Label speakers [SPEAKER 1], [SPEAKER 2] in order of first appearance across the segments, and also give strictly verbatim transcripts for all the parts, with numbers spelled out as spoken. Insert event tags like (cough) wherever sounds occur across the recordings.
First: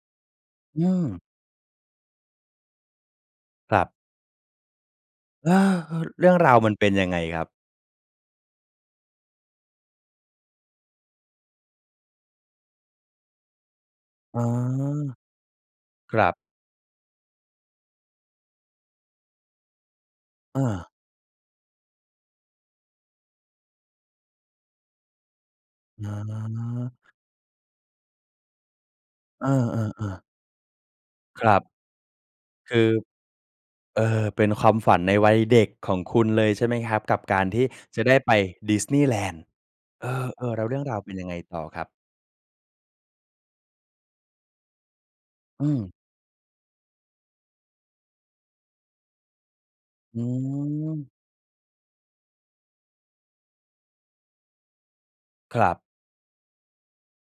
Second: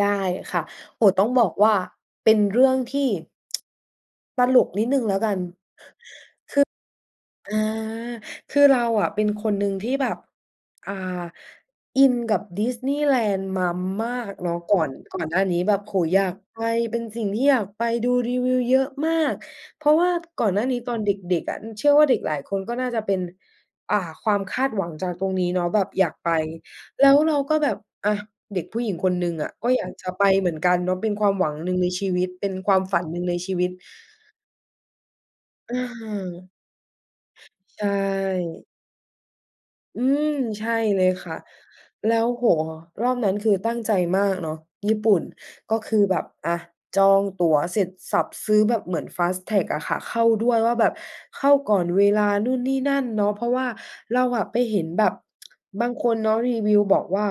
[SPEAKER 1] ได้ค่ะ
[SPEAKER 2] อื
[SPEAKER 1] โอ้โฮ
[SPEAKER 2] ม
[SPEAKER 1] ต้องบอกว่าเป็นเรื่องที่ (tsk)
[SPEAKER 2] ครับ
[SPEAKER 1] ตลกนิดหนึ่งแล้วกัน
[SPEAKER 2] เออ ๆ เรื่องราวมันเป็นยังไงครับ?
[SPEAKER 1] คือ อา คือเราอะเป็นคนหนึ่งที่แบบ อ่า อินกับดิสนีย์แลนด์มามาก
[SPEAKER 2] อ๋อ
[SPEAKER 1] เนาะ ก่อน ก่อนหน้านี้แบบ โอ้โฮ
[SPEAKER 2] ค
[SPEAKER 1] อ
[SPEAKER 2] ร
[SPEAKER 1] ยา
[SPEAKER 2] ั
[SPEAKER 1] ก
[SPEAKER 2] บ
[SPEAKER 1] ไป เป็นสิ่งที่อยากไป ดูรีวิวเยอะมาก เพราะว่าก่อน
[SPEAKER 2] เ
[SPEAKER 1] หน้านี้
[SPEAKER 2] ออ
[SPEAKER 1] ตอนเด็ก ๆ อะ เชื่อว่าเด็กหลายคนก็น่าจะเป็น อ่า ความคาดหวังจากตรงนี้เนาะ แบบ
[SPEAKER 2] เ
[SPEAKER 1] อยากไป
[SPEAKER 2] ออ
[SPEAKER 1] แล้วเราก็แบบ อ่า เด็กผู้หญิงคนหนึ่ง
[SPEAKER 2] เอ
[SPEAKER 1] อะ ก็อยาก
[SPEAKER 2] อ
[SPEAKER 1] จะ
[SPEAKER 2] ๆ
[SPEAKER 1] ไ
[SPEAKER 2] ๆ
[SPEAKER 1] ปเหมือนกันเนาะ เป็นความ
[SPEAKER 2] ค
[SPEAKER 1] หว
[SPEAKER 2] ร
[SPEAKER 1] ัง
[SPEAKER 2] ับ
[SPEAKER 1] หนึ่งในชีวิต เป็นค
[SPEAKER 2] ค
[SPEAKER 1] วา
[SPEAKER 2] ื
[SPEAKER 1] ม
[SPEAKER 2] อ
[SPEAKER 1] ฝันหนึ่งในชีวิต
[SPEAKER 2] เอ่อ เป็นความฝันในวัยเด็ก
[SPEAKER 1] อะ
[SPEAKER 2] ของ
[SPEAKER 1] ฮ
[SPEAKER 2] คุณเล
[SPEAKER 1] ะ
[SPEAKER 2] ย ใช่ไหมครับ กับการที่
[SPEAKER 1] ใช
[SPEAKER 2] จะได้ไป
[SPEAKER 1] ่
[SPEAKER 2] ดิสนีย์แลนด์?
[SPEAKER 1] อื
[SPEAKER 2] เอ
[SPEAKER 1] ม
[SPEAKER 2] อ ๆ แล
[SPEAKER 1] ใ
[SPEAKER 2] ้
[SPEAKER 1] ช
[SPEAKER 2] วเ
[SPEAKER 1] ่
[SPEAKER 2] รื่องรา
[SPEAKER 1] เ
[SPEAKER 2] ว
[SPEAKER 1] ล
[SPEAKER 2] เป
[SPEAKER 1] ย
[SPEAKER 2] ็นยั
[SPEAKER 1] ค
[SPEAKER 2] งไ
[SPEAKER 1] ่
[SPEAKER 2] ง
[SPEAKER 1] ะ
[SPEAKER 2] ต่อครับ?
[SPEAKER 1] แล้ว โอ้โฮ รอบนั้นคือตั้งใจมากเนาะ ญี่ปุ่น
[SPEAKER 2] อื
[SPEAKER 1] ก็
[SPEAKER 2] ม
[SPEAKER 1] คือแบบ อะ จองตั๋วเสร็จสรรพซื้อแบบเหมือน fast track อะค่ะ เข
[SPEAKER 2] อื
[SPEAKER 1] ้าด้วยว่าแบบ
[SPEAKER 2] ม
[SPEAKER 1] เข้าก่อนเวลานู่นนี่นั่นเนาะ เพราะว่าเราอะไปเห็นแบบ
[SPEAKER 2] ครับ
[SPEAKER 1] (tsk) บางคนเนาะรีวิวบอกว่า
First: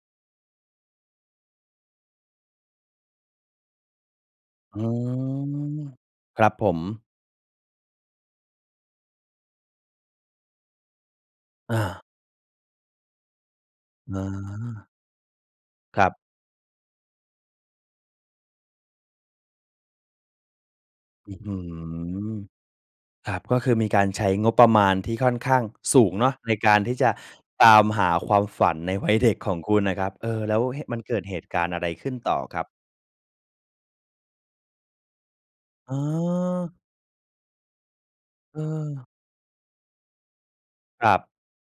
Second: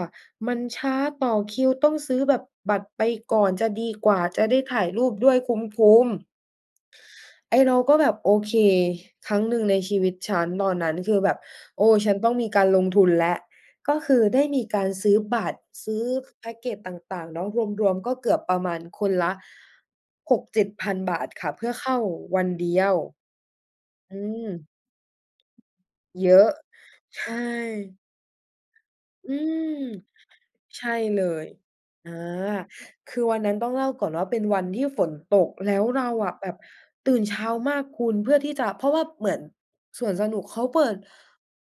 [SPEAKER 1] "มันช้า ต่อคิวต้องซื้อแบบบัตรไปก่อนจะดีกว่า จะได้ถ
[SPEAKER 2] อื
[SPEAKER 1] ่ายรูปด้วยค
[SPEAKER 2] ม
[SPEAKER 1] ุ้ม ๆ"
[SPEAKER 2] ครับผม
[SPEAKER 1] ไอ้เราก็แบบโอเค ครั้งหนึ่งในชีวิตฉัน ตอนนั้นคือแบบ
[SPEAKER 2] อ
[SPEAKER 1] โอ้!
[SPEAKER 2] า
[SPEAKER 1] ฉันต้องมีการลงทุนแล้ว ก็คือได้มีกา
[SPEAKER 2] เออ
[SPEAKER 1] รซื้อบัตร ซื
[SPEAKER 2] ค
[SPEAKER 1] ้
[SPEAKER 2] ร
[SPEAKER 1] อ
[SPEAKER 2] ับ
[SPEAKER 1] แพ็คเกจต่าง ๆ เนาะ รวม ๆ ก็เกือบประมาณคนละ หกเจ็ดพัน บาท
[SPEAKER 2] อื้อ
[SPEAKER 1] ค
[SPEAKER 2] ฮ
[SPEAKER 1] ่ะ
[SPEAKER 2] ื
[SPEAKER 1] เพื่อเข้า
[SPEAKER 2] อ!
[SPEAKER 1] วันเดียว
[SPEAKER 2] ครับ ก็คือมีการ
[SPEAKER 1] อ
[SPEAKER 2] ใ
[SPEAKER 1] ื
[SPEAKER 2] ช้งบปร
[SPEAKER 1] ม
[SPEAKER 2] ะมาณที่ค่อนข้างสูงเน
[SPEAKER 1] เ
[SPEAKER 2] า
[SPEAKER 1] ย
[SPEAKER 2] ะ
[SPEAKER 1] อะ
[SPEAKER 2] ในการที่จะ
[SPEAKER 1] ใช
[SPEAKER 2] ตาม
[SPEAKER 1] ่
[SPEAKER 2] หาความฝันในวัยเ
[SPEAKER 1] อ
[SPEAKER 2] ด
[SPEAKER 1] ื
[SPEAKER 2] ็กของค
[SPEAKER 1] ม
[SPEAKER 2] ุณนะครับ เอ่อ แล้ว
[SPEAKER 1] ใช
[SPEAKER 2] เ
[SPEAKER 1] ่
[SPEAKER 2] ห มันเก
[SPEAKER 1] เ
[SPEAKER 2] ิ
[SPEAKER 1] ล
[SPEAKER 2] ดเห
[SPEAKER 1] ย
[SPEAKER 2] ตุการณ์อะไรข
[SPEAKER 1] อ
[SPEAKER 2] ึ
[SPEAKER 1] า
[SPEAKER 2] ้นต่อครับ?
[SPEAKER 1] คือวันนั้นต้องเล่าก่อนว่าเป็นวันที่ฝนตก แล้ว
[SPEAKER 2] อ๋
[SPEAKER 1] เราอะแบบ
[SPEAKER 2] อ
[SPEAKER 1] ตื่นเช้ามากคุณ เพื่อที่
[SPEAKER 2] เ
[SPEAKER 1] จะ เพราะว่า
[SPEAKER 2] ออ
[SPEAKER 1] เหมือนสวนสนุกเขาเปิด
[SPEAKER 2] ครับ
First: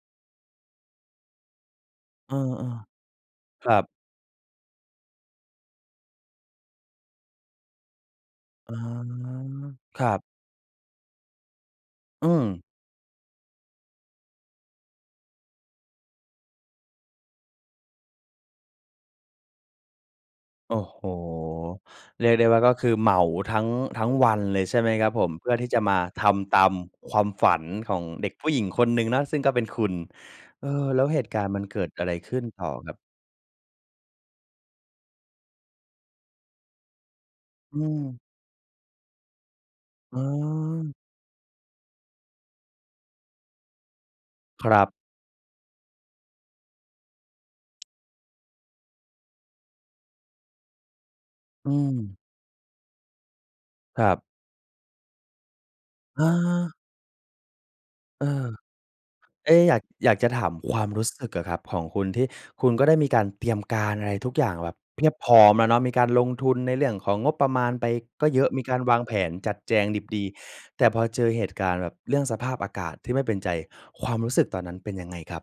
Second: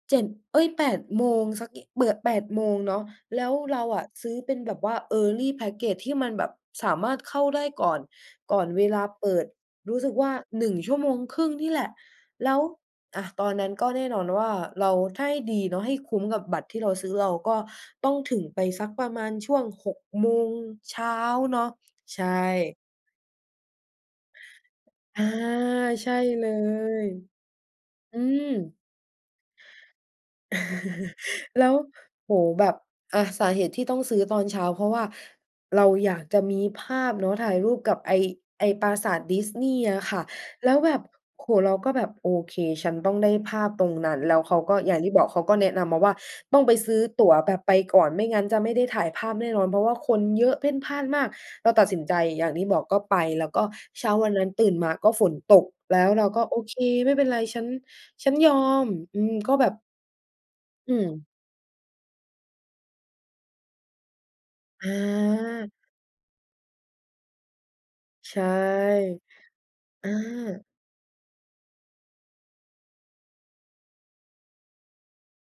[SPEAKER 1] เจ็ด เอ๊ย แปด โมง สัก อ เปิด แ
[SPEAKER 2] เ
[SPEAKER 1] ป
[SPEAKER 2] ออ
[SPEAKER 1] ด โมงเนาะ แล้ว
[SPEAKER 2] ๆ คร
[SPEAKER 1] เร
[SPEAKER 2] ั
[SPEAKER 1] า
[SPEAKER 2] บ
[SPEAKER 1] อะซื้อเป็นแบบว่า early package ที่มันแบบสามารถเข้าได้ก่อน ก่อน
[SPEAKER 2] อ๋อ
[SPEAKER 1] เวลาเปิดรู้
[SPEAKER 2] ค
[SPEAKER 1] ส
[SPEAKER 2] ร
[SPEAKER 1] ึ
[SPEAKER 2] ั
[SPEAKER 1] ก
[SPEAKER 2] บ
[SPEAKER 1] ว่า หนึ่งชั่วโมงครึ่ง นี่แหละ
[SPEAKER 2] อื
[SPEAKER 1] แล้ว
[SPEAKER 2] ม
[SPEAKER 1] อะ ตอนนั้นก็แน่นอนว่า เรา ถ้าให้ดีเนาะ ให้คุ้มกับบัตรที่เราซื้อ เราก็ต้องถึงไปสักประมาณช่วง หก โมง
[SPEAKER 2] โอ้
[SPEAKER 1] เ
[SPEAKER 2] โ
[SPEAKER 1] ช
[SPEAKER 2] ฮ
[SPEAKER 1] ้าเนาะ ใช
[SPEAKER 2] เรียกได้ว่า ก็
[SPEAKER 1] ่
[SPEAKER 2] คือเหมาทั้ง ทั้งวันเลยใช่ไหมครับ
[SPEAKER 1] อ
[SPEAKER 2] ผ
[SPEAKER 1] า
[SPEAKER 2] ม? เพื่อที่จะมา
[SPEAKER 1] ใช่
[SPEAKER 2] ท
[SPEAKER 1] เล
[SPEAKER 2] ำตาม
[SPEAKER 1] ย
[SPEAKER 2] ความฝันของ
[SPEAKER 1] อื
[SPEAKER 2] เด็กผ
[SPEAKER 1] ม
[SPEAKER 2] ู้หญิงคนหนึ่งนะ ซึ่งก็เป็นคุณ เอ่อ แล้วเ
[SPEAKER 1] (chuckles)
[SPEAKER 2] หตุการณ์มั
[SPEAKER 1] แล
[SPEAKER 2] น
[SPEAKER 1] ้ว
[SPEAKER 2] เกิดอะไร
[SPEAKER 1] โอ
[SPEAKER 2] ข
[SPEAKER 1] ้
[SPEAKER 2] ึ้น
[SPEAKER 1] โฮ
[SPEAKER 2] ต
[SPEAKER 1] แ
[SPEAKER 2] ่
[SPEAKER 1] บ
[SPEAKER 2] อ
[SPEAKER 1] บ
[SPEAKER 2] ครับ?
[SPEAKER 1] อะ สาเหตุที่ต้องซื้อตอนเช้า เพราะว่าเราอยากจะมีภาพเนาะ ถ่ายรู
[SPEAKER 2] อื
[SPEAKER 1] ปกับไ
[SPEAKER 2] ม
[SPEAKER 1] อ้ ไอ้ปราสาทดิสนีย์อ่ะค
[SPEAKER 2] อ
[SPEAKER 1] ่
[SPEAKER 2] ๋
[SPEAKER 1] ะ แล้วแบ
[SPEAKER 2] อ
[SPEAKER 1] บ โอ้โฮ เราก็แบบโอเค ฉันต้องได้ภาพตรงนั้น แล้วเขา
[SPEAKER 2] ค
[SPEAKER 1] ก
[SPEAKER 2] ร
[SPEAKER 1] ็
[SPEAKER 2] ั
[SPEAKER 1] อ
[SPEAKER 2] บ
[SPEAKER 1] ย่างที่บอกเขาก็แนะนำมาว่า "ต้องไปซื้อตั๋วแบบไปก่อน ไม่งั้นจะไม่ได้ถ่ายภาพแน่นอน เพราะว่าคนเยอะ เพ่นพ่านมาก" เร
[SPEAKER 2] อื
[SPEAKER 1] าตัดสินใจ
[SPEAKER 2] ม
[SPEAKER 1] อย่างที่บอกก็ไป แล้วก็
[SPEAKER 2] ค
[SPEAKER 1] เช
[SPEAKER 2] ร
[SPEAKER 1] ้า
[SPEAKER 2] ับ
[SPEAKER 1] วันนั้นตื่นมาก็ฝนตก แล้วเร
[SPEAKER 2] อ
[SPEAKER 1] าก็โอเ
[SPEAKER 2] า
[SPEAKER 1] ค ไม่เป็นไร ฉัน
[SPEAKER 2] เอ
[SPEAKER 1] ฉั
[SPEAKER 2] ่
[SPEAKER 1] น
[SPEAKER 2] อ
[SPEAKER 1] ยอม อืม
[SPEAKER 2] เอ
[SPEAKER 1] ก็
[SPEAKER 2] ๊
[SPEAKER 1] แบ
[SPEAKER 2] อ
[SPEAKER 1] บ
[SPEAKER 2] ยาก อยากจะถามควา
[SPEAKER 1] อ
[SPEAKER 2] ม
[SPEAKER 1] ื
[SPEAKER 2] รู้ส
[SPEAKER 1] ม
[SPEAKER 2] ึกอะครับ ของคุณที่คุณก็ได้มีการเตรียมการอะไรทุกอย่างแบบเพียบพร้อมแล้ว
[SPEAKER 1] อา
[SPEAKER 2] เนาะ มีการลงทุนในเรื่องของงบประมาณไปก็
[SPEAKER 1] ใช
[SPEAKER 2] เย
[SPEAKER 1] ่
[SPEAKER 2] อะ มีการวางแผนจัดแจงดิบ
[SPEAKER 1] อ
[SPEAKER 2] ดี
[SPEAKER 1] า
[SPEAKER 2] แต่พอเจอเหตุการณ์แบบเรื่องสภาพอากาศที่ไม่เป็นใจ ความรู้สึกตอนนั้นเป็นยังไงครับ?